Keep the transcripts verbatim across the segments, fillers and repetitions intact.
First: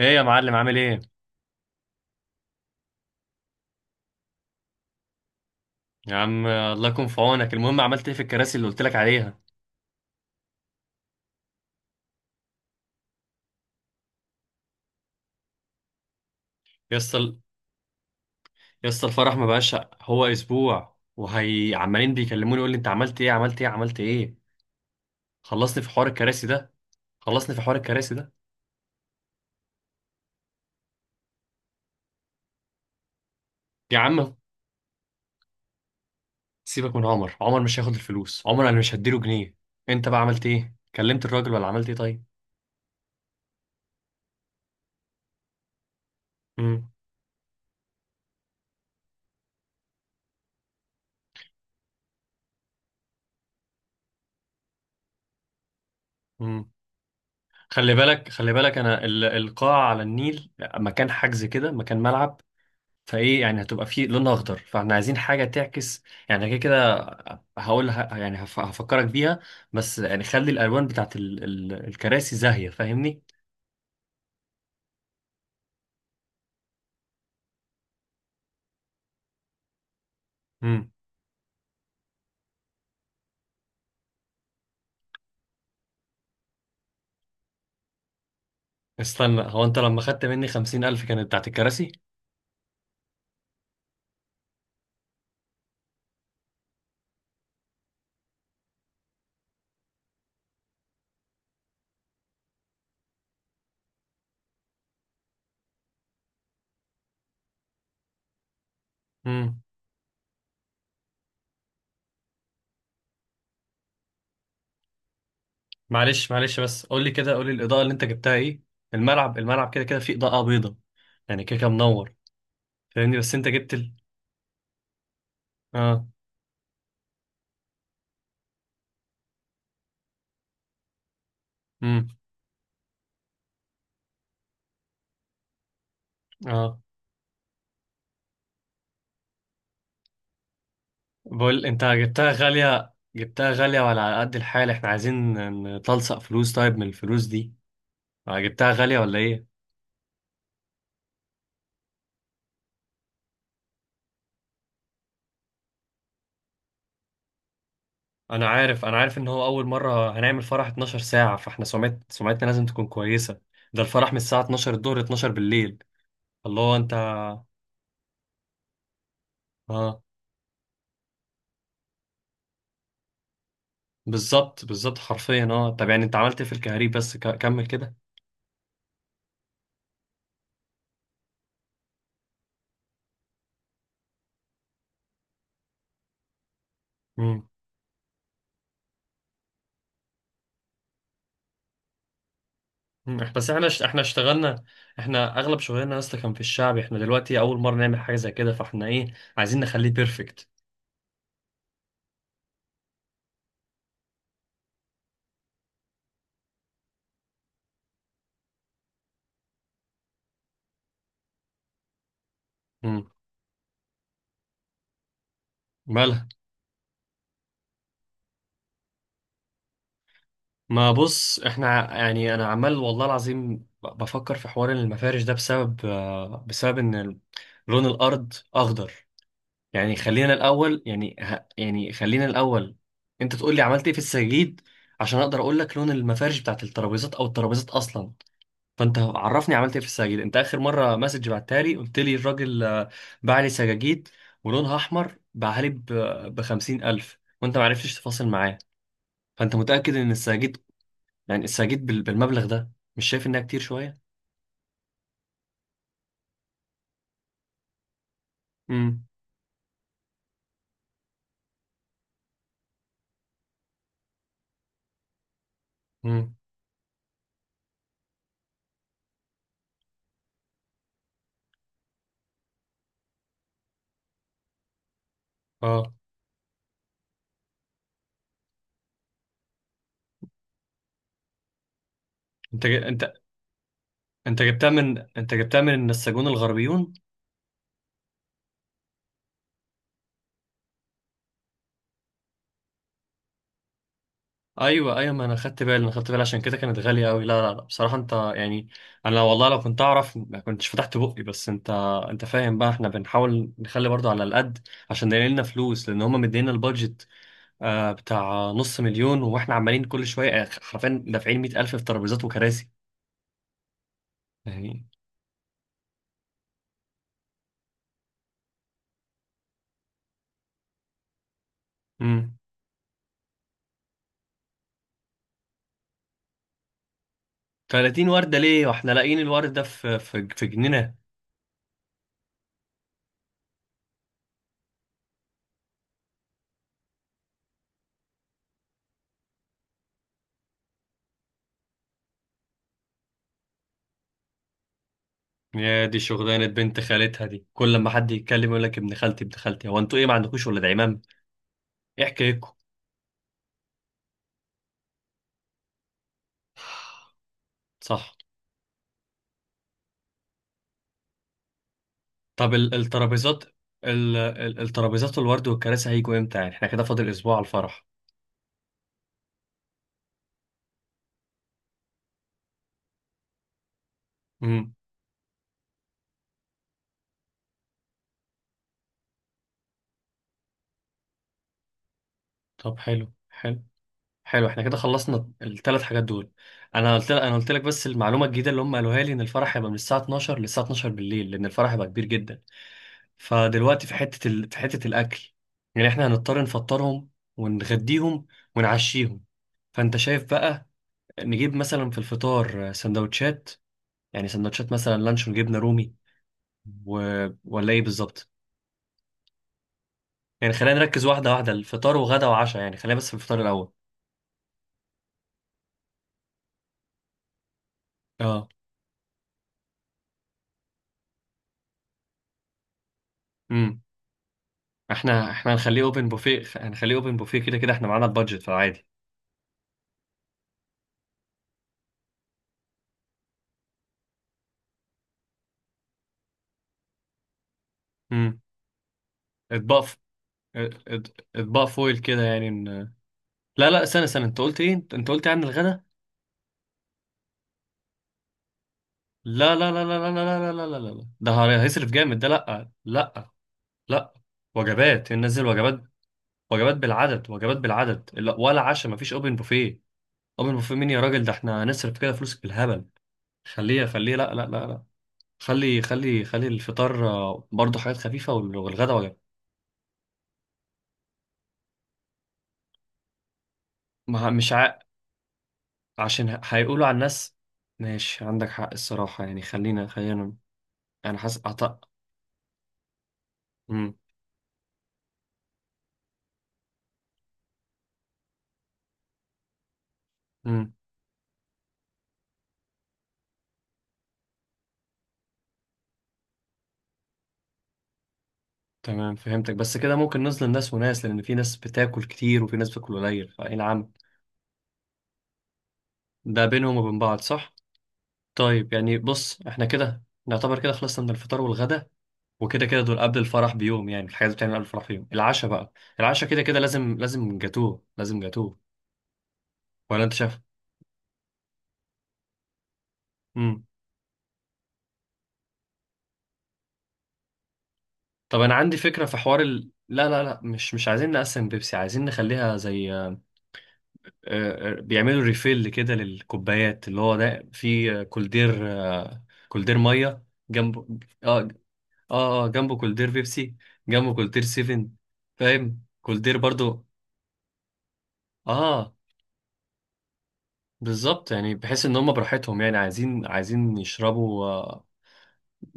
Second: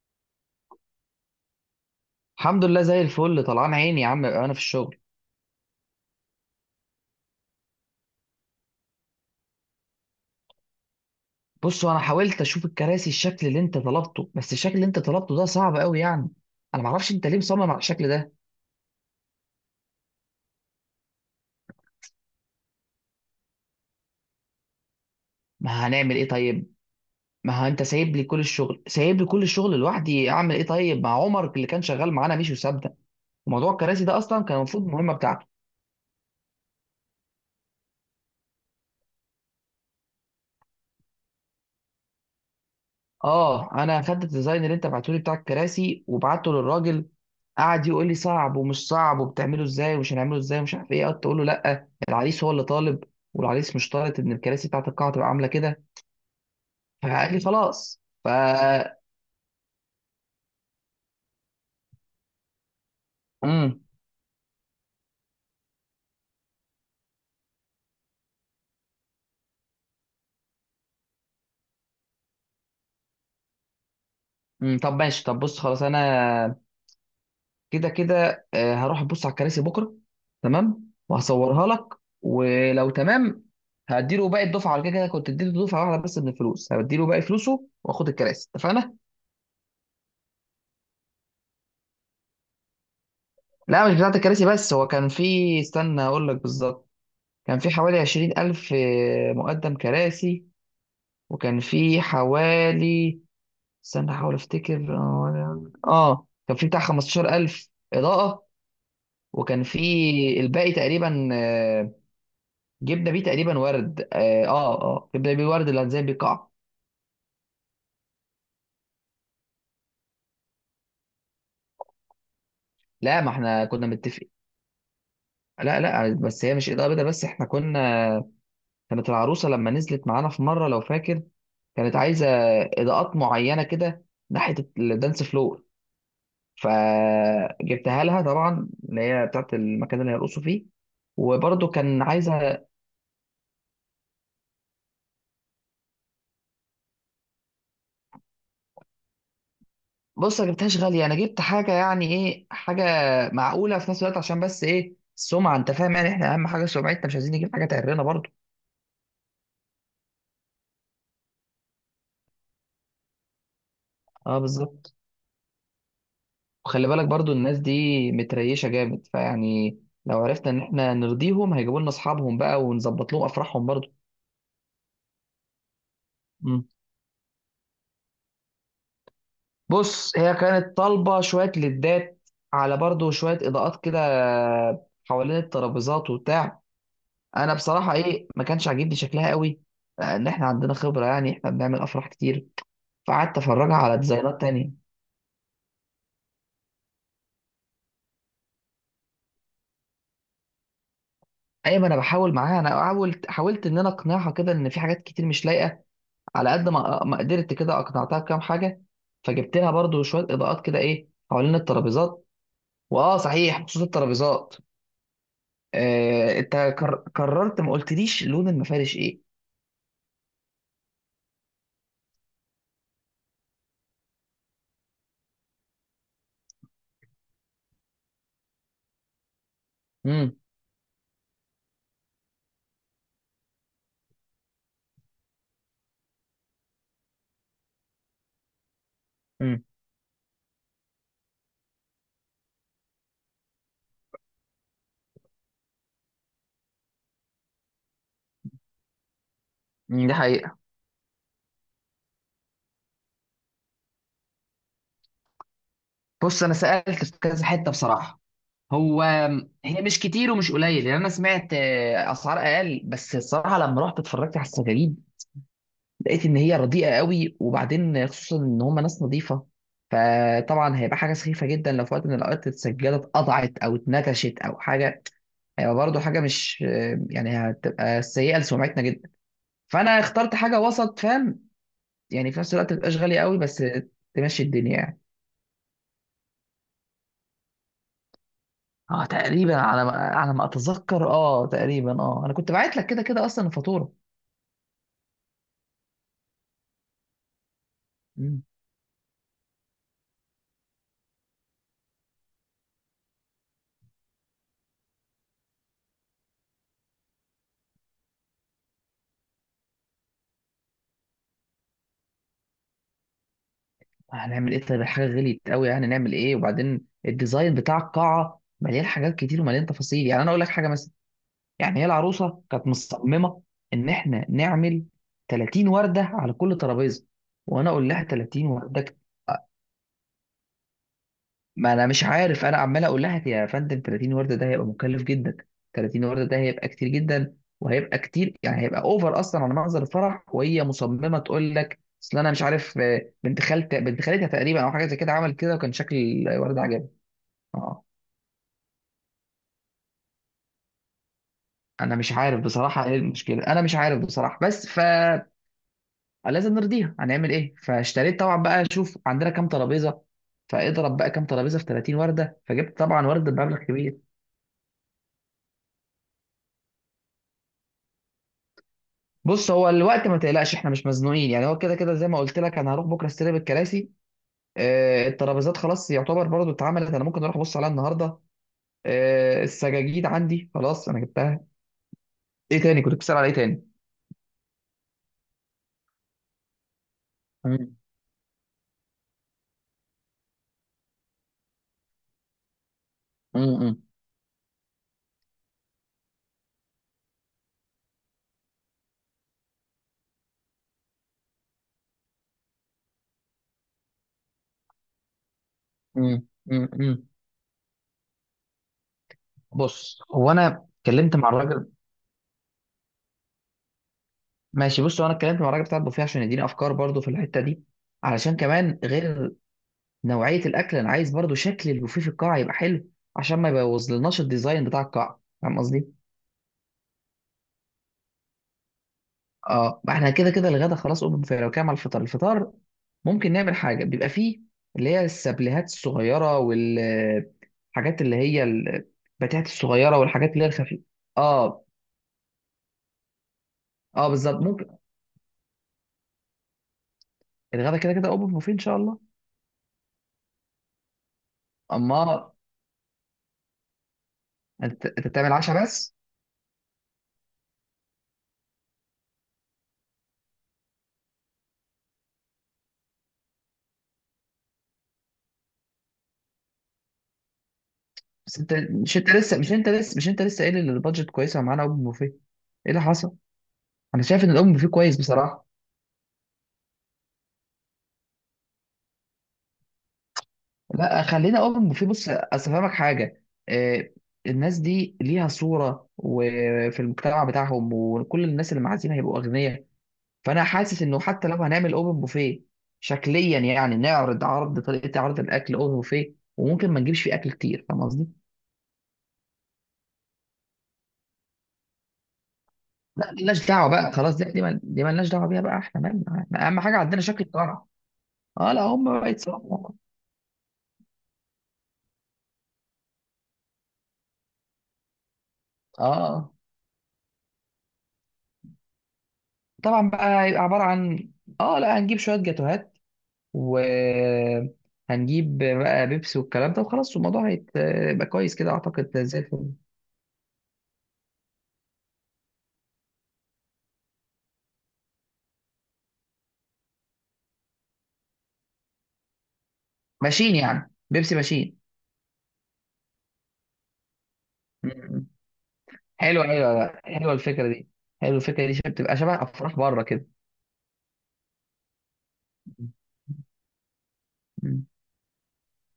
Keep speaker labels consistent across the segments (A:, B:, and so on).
A: ايه يا معلم عامل ايه؟
B: الحمد لله زي الفل، طلعان عيني يا عم انا في الشغل.
A: يا عم الله يكون في عونك. المهم عملت ايه في الكراسي اللي قلت لك عليها؟
B: بص، انا حاولت اشوف الكراسي الشكل اللي انت طلبته، بس الشكل اللي انت طلبته ده صعب قوي يعني. انا ما
A: يا
B: اعرفش انت
A: اسطى،
B: ليه مصمم على الشكل ده.
A: يا اسطى الفرح ما بقاش هو اسبوع، وهي عمالين بيكلموني يقول لي انت عملت ايه، عملت ايه، عملت ايه. خلصني
B: ما
A: في حوار
B: هنعمل ايه
A: الكراسي ده
B: طيب؟
A: خلصني
B: ما
A: في
B: هو
A: حوار
B: انت
A: الكراسي
B: سايب لي
A: ده.
B: كل الشغل، سايب لي كل الشغل لوحدي، اعمل ايه طيب؟ مع عمر اللي كان شغال معانا مش وسابنا. موضوع
A: يا
B: الكراسي ده
A: عم
B: اصلا كان المفروض مهمه بتاعته.
A: سيبك من عمر، عمر مش هياخد الفلوس، عمر انا مش هديله جنيه. انت بقى عملت ايه؟ كلمت الراجل ولا عملت ايه طيب؟
B: اه، انا اخدت الديزاين اللي انت بعته لي بتاع الكراسي وبعته
A: امم
B: للراجل. قعد يقول لي صعب ومش صعب وبتعمله ازاي ومش هنعمله ازاي ومش عارف ايه، قعدت اقول له لا، العريس هو اللي طالب. والعريس مش طالب ان الكراسي بتاعت القاعه تبقى عامله كده.
A: امم
B: فقال لي
A: خلي
B: خلاص
A: بالك،
B: ف
A: خلي بالك انا ال- القاعه على النيل، مكان حجز كده، مكان ملعب، فايه يعني
B: امم
A: هتبقى في لونها اخضر، فاحنا عايزين حاجه تعكس يعني كده كده. هقول ه- يعني هف- هفكرك بيها، بس يعني خلي الالوان بتاعت ال ال الكراسي زاهيه، فاهمني؟
B: أمم، طب ماشي، طب بص خلاص انا كده كده آه، هروح ابص على الكراسي بكره.
A: امم.
B: تمام، وهصورها لك. ولو تمام، هديله باقي الدفعه على كده، كده كنت اديته دفعه واحده بس، من الفلوس هديله باقي فلوسه واخد الكراسي، اتفقنا؟
A: استنى، هو انت لما خدت مني خمسين الف كانت بتاعت الكراسي؟
B: لا، مش بتاعت الكراسي، بس هو كان في. استنى اقول لك بالظبط. كان في حوالي عشرين ألف مقدم كراسي. وكان في حوالي، استنى احاول افتكر. اه، كان في بتاع خمستاشر ألف إضاءة.
A: امم.
B: وكان في الباقي تقريبا، آه، جبنا بيه تقريبا ورد، اه اه آه، جبنا بيه ورد اللي هنزين بيه
A: معلش،
B: القاعة.
A: معلش بس قول لي كده، قول لي الاضاءه اللي انت جبتها ايه. الملعب، الملعب كده كده فيه اضاءه بيضاء، يعني كده كده منور فاهمني،
B: لا، ما
A: بس انت
B: احنا
A: جبت
B: كنا
A: ال،
B: متفقين. لا،
A: اه.
B: لا، بس هي مش إضاءة بيضاء، بس احنا كنا. كانت العروسة لما نزلت معانا في مرة، لو فاكر، كانت
A: امم.
B: عايزه اضاءات معينه كده، ناحيه الدانس فلور.
A: اه.
B: فجبتها لها طبعا، اللي هي بتاعت المكان اللي هيرقصوا فيه.
A: بقول
B: وبرضه
A: انت
B: كان
A: جبتها
B: عايزه.
A: غاليه، جبتها غالية وعلى قد الحال احنا عايزين نتلصق فلوس طيب من الفلوس دي، آه، جبتها غالية ولا ايه؟
B: بص، ما جبتهاش غاليه، انا جبت حاجه، يعني ايه، حاجه معقوله في نفس الوقت، عشان بس ايه، السمعه، انت فاهم يعني، احنا اهم حاجه سمعتنا، مش عايزين نجيب حاجه تعرنا برضه.
A: انا عارف، انا عارف ان هو اول مرة هنعمل فرح اثنا عشر ساعة، فاحنا سمعت سمعتنا لازم تكون كويسة. ده الفرح من
B: اه،
A: الساعة اتناشر
B: بالظبط.
A: الظهر اتناشر بالليل. الله
B: وخلي
A: انت.
B: بالك برضه، الناس دي متريشه جامد، فيعني
A: اه
B: لو عرفنا ان احنا نرضيهم، هيجيبوا لنا اصحابهم بقى، ونظبط لهم افراحهم برضه.
A: بالظبط، بالظبط حرفيا. اه طب يعني انت عملت إيه في الكهريب؟ بس ك... كمل كده.
B: بص، هي كانت طالبة شوية لدات، على برضو شوية إضاءات كده حوالين الترابيزات وبتاع.
A: امم.
B: أنا بصراحة إيه، ما كانش عاجبني شكلها قوي، لأن إحنا عندنا خبرة، يعني إحنا بنعمل أفراح كتير. فقعدت
A: بس احنا
B: أفرجها
A: ش...
B: على
A: احنا
B: ديزاينات
A: اشتغلنا،
B: تانية.
A: احنا اغلب شغلنا اصلا كان في الشعب، احنا دلوقتي اول مرة نعمل حاجة زي كده، فاحنا ايه عايزين نخليه بيرفكت.
B: أي ما أنا بحاول معاها، أنا حاولت حاولت إن أنا أقنعها كده، إن في حاجات كتير مش لايقة. على قد ما آه، ما قدرت كده أقنعتها بكام حاجة. فجبت لها برضو شوية إضاءات كده، إيه، حوالين الترابيزات.
A: امم.
B: وآه صحيح، بخصوص الترابيزات،
A: مالها؟
B: آه، انت كر- كررت، ما قلتليش لون المفارش ايه؟
A: ما بص احنا ع- يعني انا عمال والله العظيم ب- بفكر في حوار المفارش ده بسبب، آه، بسبب ان ال- لون الارض اخضر. يعني خلينا
B: امم.
A: الاول، يعني ه- يعني خلينا الاول انت تقول لي عملت ايه في السجاجيد عشان اقدر اقول لك لون المفارش بتاعت الترابيزات او الترابيزات اصلا. فانت عرفني
B: امم.
A: عملت ايه في السجاجيد، انت اخر مره مسج بعتها لي قلت لي الراجل آه، باع لي سجاجيد ولونها احمر، باعها لي ب خمسين الف، وانت ما عرفتش تفاصل معاه. فانت متاكد
B: مم،
A: ان
B: دي حقيقة.
A: السجاجيد يعني لسه جيت بال- بالمبلغ ده؟ مش شايف انها كتير شويه؟
B: بص، أنا سألت في كذا حتة بصراحة. هو،
A: امم.
B: هي مش كتير ومش قليل، يعني أنا سمعت آه، أسعار أقل، بس الصراحة لما رحت اتفرجت على السجاجيد لقيت
A: امم.
B: إن هي رديئة قوي، وبعدين خصوصا إن هم ناس نظيفة. فطبعا هيبقى حاجة سخيفة جدا لو في وقت من الأوقات السجادة اتقطعت أو اتنكشت أو حاجة. هيبقى
A: اه.
B: برضه حاجة مش، آه، يعني هتبقى سيئة لسمعتنا جدا. فأنا اخترت حاجة وسط، فاهم؟ يعني في نفس
A: انت
B: الوقت ما
A: جي...
B: تبقاش
A: انت
B: غالية قوي، بس
A: انت
B: تمشي
A: جبتها
B: الدنيا
A: من
B: يعني.
A: انت جبتها من النساجون الغربيون؟
B: اه تقريبا، على ما على ما اتذكر، اه تقريبا، اه انا كنت بعت لك كده كده اصلا الفاتوره.
A: ايوه، ايوه، ما انا خدت بالي، انا خدت بالي عشان كده كانت غاليه قوي. لا لا لا بصراحه انت
B: مم.
A: يعني، انا والله لو كنت اعرف ما كنتش فتحت بقي. بس انت، انت فاهم بقى احنا بنحاول نخلي برضو على القد عشان يلاقي لنا فلوس، لان هم مدينا البادجت آه بتاع نص مليون، واحنا عمالين كل شويه آه، حرفيا دافعين مية الف في ترابيزات وكراسي.
B: هنعمل ايه طيب؟
A: يعني.
B: الحاجه غليت قوي، يعني نعمل ايه؟ وبعدين الديزاين بتاع القاعه مليان حاجات كتير ومليان تفاصيل، يعني انا اقول لك حاجه مثلا. يعني هي
A: امم.
B: العروسه كانت مصممه ان احنا نعمل ثلاثين ورده على كل ترابيزه، وانا اقول لها
A: تلاتين وردة
B: ثلاثين
A: ليه
B: ورده.
A: واحنا لاقيين الورد ده في في في جنينة؟
B: ما انا مش عارف، انا عمال اقول لها يا فندم ثلاثين ورده ده هيبقى مكلف جدا، ثلاثين ورده ده هيبقى كتير جدا، وهيبقى كتير يعني هيبقى اوفر اصلا على منظر الفرح، وهي مصممه تقول لك اصل انا مش عارف، آه، بنت خالت بنت خالتها تقريبا، او حاجه زي كده عمل كده، وكان
A: يا
B: شكل
A: دي شغلانة
B: الورد
A: بنت
B: عجبني.
A: خالتها دي، كل
B: اه،
A: ما حد يتكلم يقول لك ابن خالتي، ابن خالتي، هو انتوا ايه ما عندكوش ولاد عمام؟
B: انا
A: ايه
B: مش عارف
A: حكايتكم؟
B: بصراحه ايه المشكله، انا مش عارف بصراحه، بس فلازم نرضيها، هنعمل ايه؟
A: صح.
B: فاشتريت طبعا بقى، شوف عندنا كام ترابيزه، فاضرب بقى كام ترابيزه في ثلاثين ورده،
A: طب ال-
B: فجبت طبعا ورده
A: الترابيزات،
B: بمبلغ كبير.
A: ال- ال- الترابيزات والورد والكراسي هيجوا امتى يعني؟ احنا كده فاضل اسبوع على الفرح.
B: بص، هو الوقت ما تقلقش، احنا مش مزنوقين يعني، هو كده كده زي ما قلت لك، انا هروح بكره استلم الكراسي.
A: امم.
B: آه، الترابيزات خلاص يعتبر برضو اتعملت، انا ممكن اروح ابص عليها النهارده. آه، السجاجيد عندي خلاص، انا جبتها. ايه
A: طب
B: تاني كنت
A: حلو،
B: بتسأل على، ايه
A: حلو،
B: تاني؟
A: حلو احنا كده خلصنا الثلاث حاجات دول. انا قلت لك، انا قلت لك
B: مم.
A: بس المعلومة الجديدة اللي هم قالوها لي ان الفرح هيبقى من الساعة اتناشر للساعة اتناشر بالليل لان الفرح هيبقى كبير جدا.
B: مم.
A: فدلوقتي في حتة ال... في حتة الأكل، يعني إحنا هنضطر نفطرهم ونغديهم ونعشيهم. فأنت شايف بقى نجيب مثلا في الفطار سندوتشات، يعني سندوتشات مثلا لانشون، جبنة رومي،
B: مم. مم.
A: و...
B: مم.
A: ولا إيه بالظبط؟
B: بص، هو
A: يعني
B: انا
A: خلينا نركز
B: اتكلمت مع
A: واحدة واحدة،
B: الراجل.
A: الفطار وغدا وعشاء، يعني خلينا بس في الفطار الأول.
B: ماشي، بص، هو انا اتكلمت مع الراجل بتاع البوفيه عشان يديني افكار برضو في الحته دي، علشان
A: اه.
B: كمان غير نوعيه الاكل، انا عايز برضو شكل البوفيه في القاعه يبقى حلو، عشان ما
A: امم.
B: يبوظ لناش الديزاين بتاع القاعه،
A: احنا احنا
B: فاهم
A: هنخليه
B: قصدي؟
A: اوبن بوفيه، هنخليه اوبن بوفيه كده كده احنا معانا البادجت في العادي.
B: اه، ما احنا كده كده الغدا خلاص اوبن فاير، لو كده على الفطار الفطار ممكن نعمل حاجه بيبقى فيه اللي هي السبليهات الصغيره، والحاجات اللي
A: امم.
B: هي البتاعات
A: اطباق ف-
B: الصغيره، والحاجات اللي هي
A: اط-
B: الخفيفه.
A: اط-
B: اه.
A: اطباق فويل كده، يعني إن... لا لا استنى،
B: اه،
A: استنى انت
B: بالظبط
A: قلت
B: ممكن.
A: ايه؟ انت أنت قلت عن الغدا؟
B: الغدا كده كده اوبن بوفيه ان شاء الله.
A: لا لا لا لا لا لا لا لا لا لا لا. ده هي- هيصرف جامد ده،
B: اما
A: لا لا لا.
B: انت انت
A: وجبات،
B: بتعمل
A: ننزل
B: عشاء
A: وجبات،
B: بس؟
A: وجبات بالعدد، وجبات بالعدد لا ولا عشاء، مفيش اوبن بوفيه. اوبن بوفيه مين يا راجل، ده احنا هنصرف كده فلوس بالهبل. خليه، خليه لا لا لا لا. خلي، خلي خلي الفطار آه، برضه حاجات خفيفة،
B: بس انت
A: وال- والغدا
B: مش انت
A: وجبات.
B: لسه مش انت لسه مش انت لسه قايل ان البادجت كويسه معانا، اوبن بوفيه ايه اللي حصل؟ انا
A: ما
B: شايف
A: ه-
B: ان
A: مش
B: الاوبن بوفيه
A: ع...
B: كويس بصراحه.
A: عشان ه- هيقولوا على الناس. ماشي عندك حق الصراحة، يعني خلينا، خلينا
B: لا،
A: انا حاسس.
B: خلينا اوبن في، بص اصل فاهمك حاجه. آه، الناس دي ليها صوره، وفي المجتمع بتاعهم وكل الناس اللي معازيم هيبقوا اغنياء. فانا
A: أعط...
B: حاسس انه حتى لو هنعمل اوبن بوفيه شكليا، يعني نعرض عرض طريقه عرض الاكل اوبن بوفيه، وممكن ما نجيبش فيه اكل كتير، فاهم قصدي؟
A: تمام فهمتك، بس كده ممكن نظلم ناس وناس، لأن في ناس بتاكل كتير وفي ناس بتاكل
B: لا،
A: قليل،
B: ملناش
A: فإيه
B: دعوه
A: العم
B: بقى خلاص، دي دي مل- دي ملناش دعوه بيها بقى، احنا مالنا،
A: ده
B: احنا اهم
A: بينهم
B: حاجه
A: وبين
B: عندنا
A: بعض؟
B: شكل
A: صح؟
B: الطرح. اه لا،
A: طيب يعني
B: هم بقى
A: بص احنا
B: يتصوروا.
A: كده نعتبر كده خلصنا من الفطار والغدا، وكده كده دول قبل الفرح بيوم، يعني الحاجات اللي بتعمل قبل الفرح بيوم. العشاء بقى، العشاء
B: اه
A: كده كده لازم، لازم جاتوه، لازم جاتوه
B: طبعا
A: ولا انت
B: بقى،
A: شايف؟
B: هيبقى عباره عن، اه لا، هنجيب شويه جاتوهات،
A: امم.
B: وهنجيب بقى بيبسي والكلام ده، وخلاص الموضوع هيبقى كويس
A: طب
B: كده
A: انا عندي
B: اعتقد،
A: فكرة في
B: زي
A: حوار
B: الفل.
A: ال... لا لا لا، مش مش عايزين نقسم بيبسي، عايزين نخليها زي آه، آه، بيعملوا ريفيل كده للكوبايات، اللي هو ده في كولدير آه، كولدير ميه
B: ماشيين يعني،
A: جنبه.
B: بيبسي
A: اه.
B: ماشيين.
A: اه، اه جنبه كولدير بيبسي، جنبه كولدير
B: م-
A: سيفن،
B: م.
A: فاهم؟
B: حلوه،
A: كولدير
B: حلوه بقى.
A: برضو.
B: حلوه الفكره دي، حلوه الفكره دي شبه-
A: اه
B: بتبقى شبه افراح بره كده.
A: بالظبط، يعني بحيث ان هم براحتهم يعني عايزين، عايزين يشربوا
B: م.
A: آه،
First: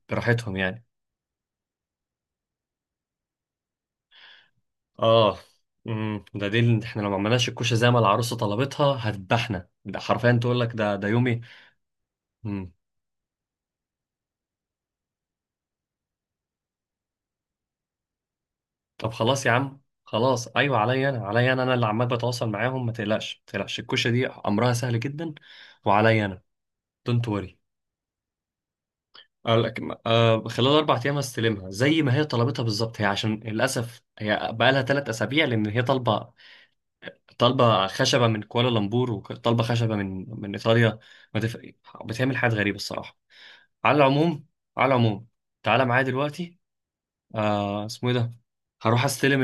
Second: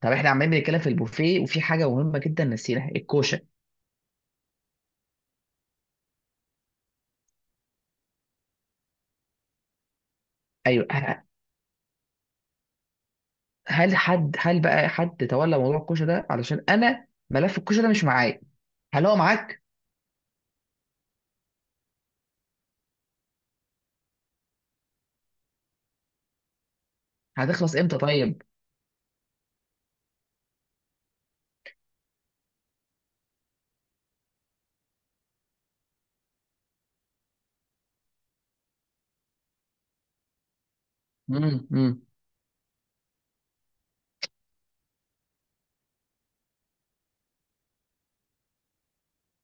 B: طب احنا عمالين
A: براحتهم
B: بنتكلم
A: يعني.
B: في البوفيه وفي حاجه مهمه جدا نسيناها، الكوشه.
A: اه. امم. ده دليل ان احنا لو ما عملناش الكوشه زي ما العروسه طلبتها هتذبحنا، ده حرفيا تقول لك
B: ايوه،
A: ده ده
B: ه-
A: يومي.
B: هل حد هل بقى حد تولى موضوع الكوشه ده، علشان انا ملف الكوشه ده مش معايا، هل
A: طب
B: هو
A: خلاص يا
B: معاك؟
A: عم، خلاص ايوه عليا انا، عليا انا انا اللي عمال بتواصل معاهم، ما تقلقش، ما تقلقش الكوشه دي امرها سهل جدا وعليا انا. دونت وري.
B: هتخلص امتى طيب؟
A: آه خلال اربع ايام هستلمها زي ما هي طلبتها بالظبط، هي عشان للاسف هي بقالها ثلاث اسابيع لان هي طالبه، طالبه خشبه من كوالالمبور، وطالبه خشبه من من ايطاليا. ما تف...
B: امم.
A: بتعمل حاجات غريبه الصراحه. على العموم، على العموم تعالى معايا دلوقتي. آه اسمه ايه ده، هروح استلم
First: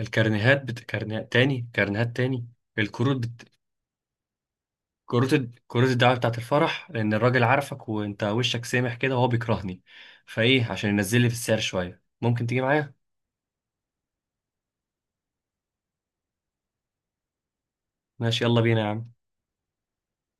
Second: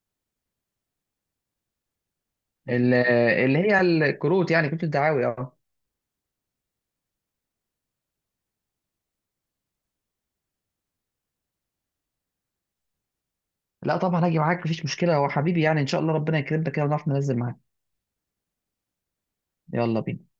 A: الكارنيهات بت... كارنيهات تاني، كارنيهات تاني
B: ال-
A: الكروت بت...
B: اللي هي الكروت، يعني كروت الدعاوي،
A: كروت ال-
B: اه.
A: كروت الدعوة بتاعت الفرح، لأن الراجل عارفك وأنت وشك سامح كده، وهو بيكرهني، فإيه عشان ينزل لي في السعر شوية ممكن تيجي معايا؟
B: لا طبعا هاجي معاك، مفيش مشكله، هو حبيبي يعني، ان شاء الله ربنا يكرمنا كده ونعرف ننزل معاك.
A: ماشي يلا بينا يا عم.
B: يلا بينا.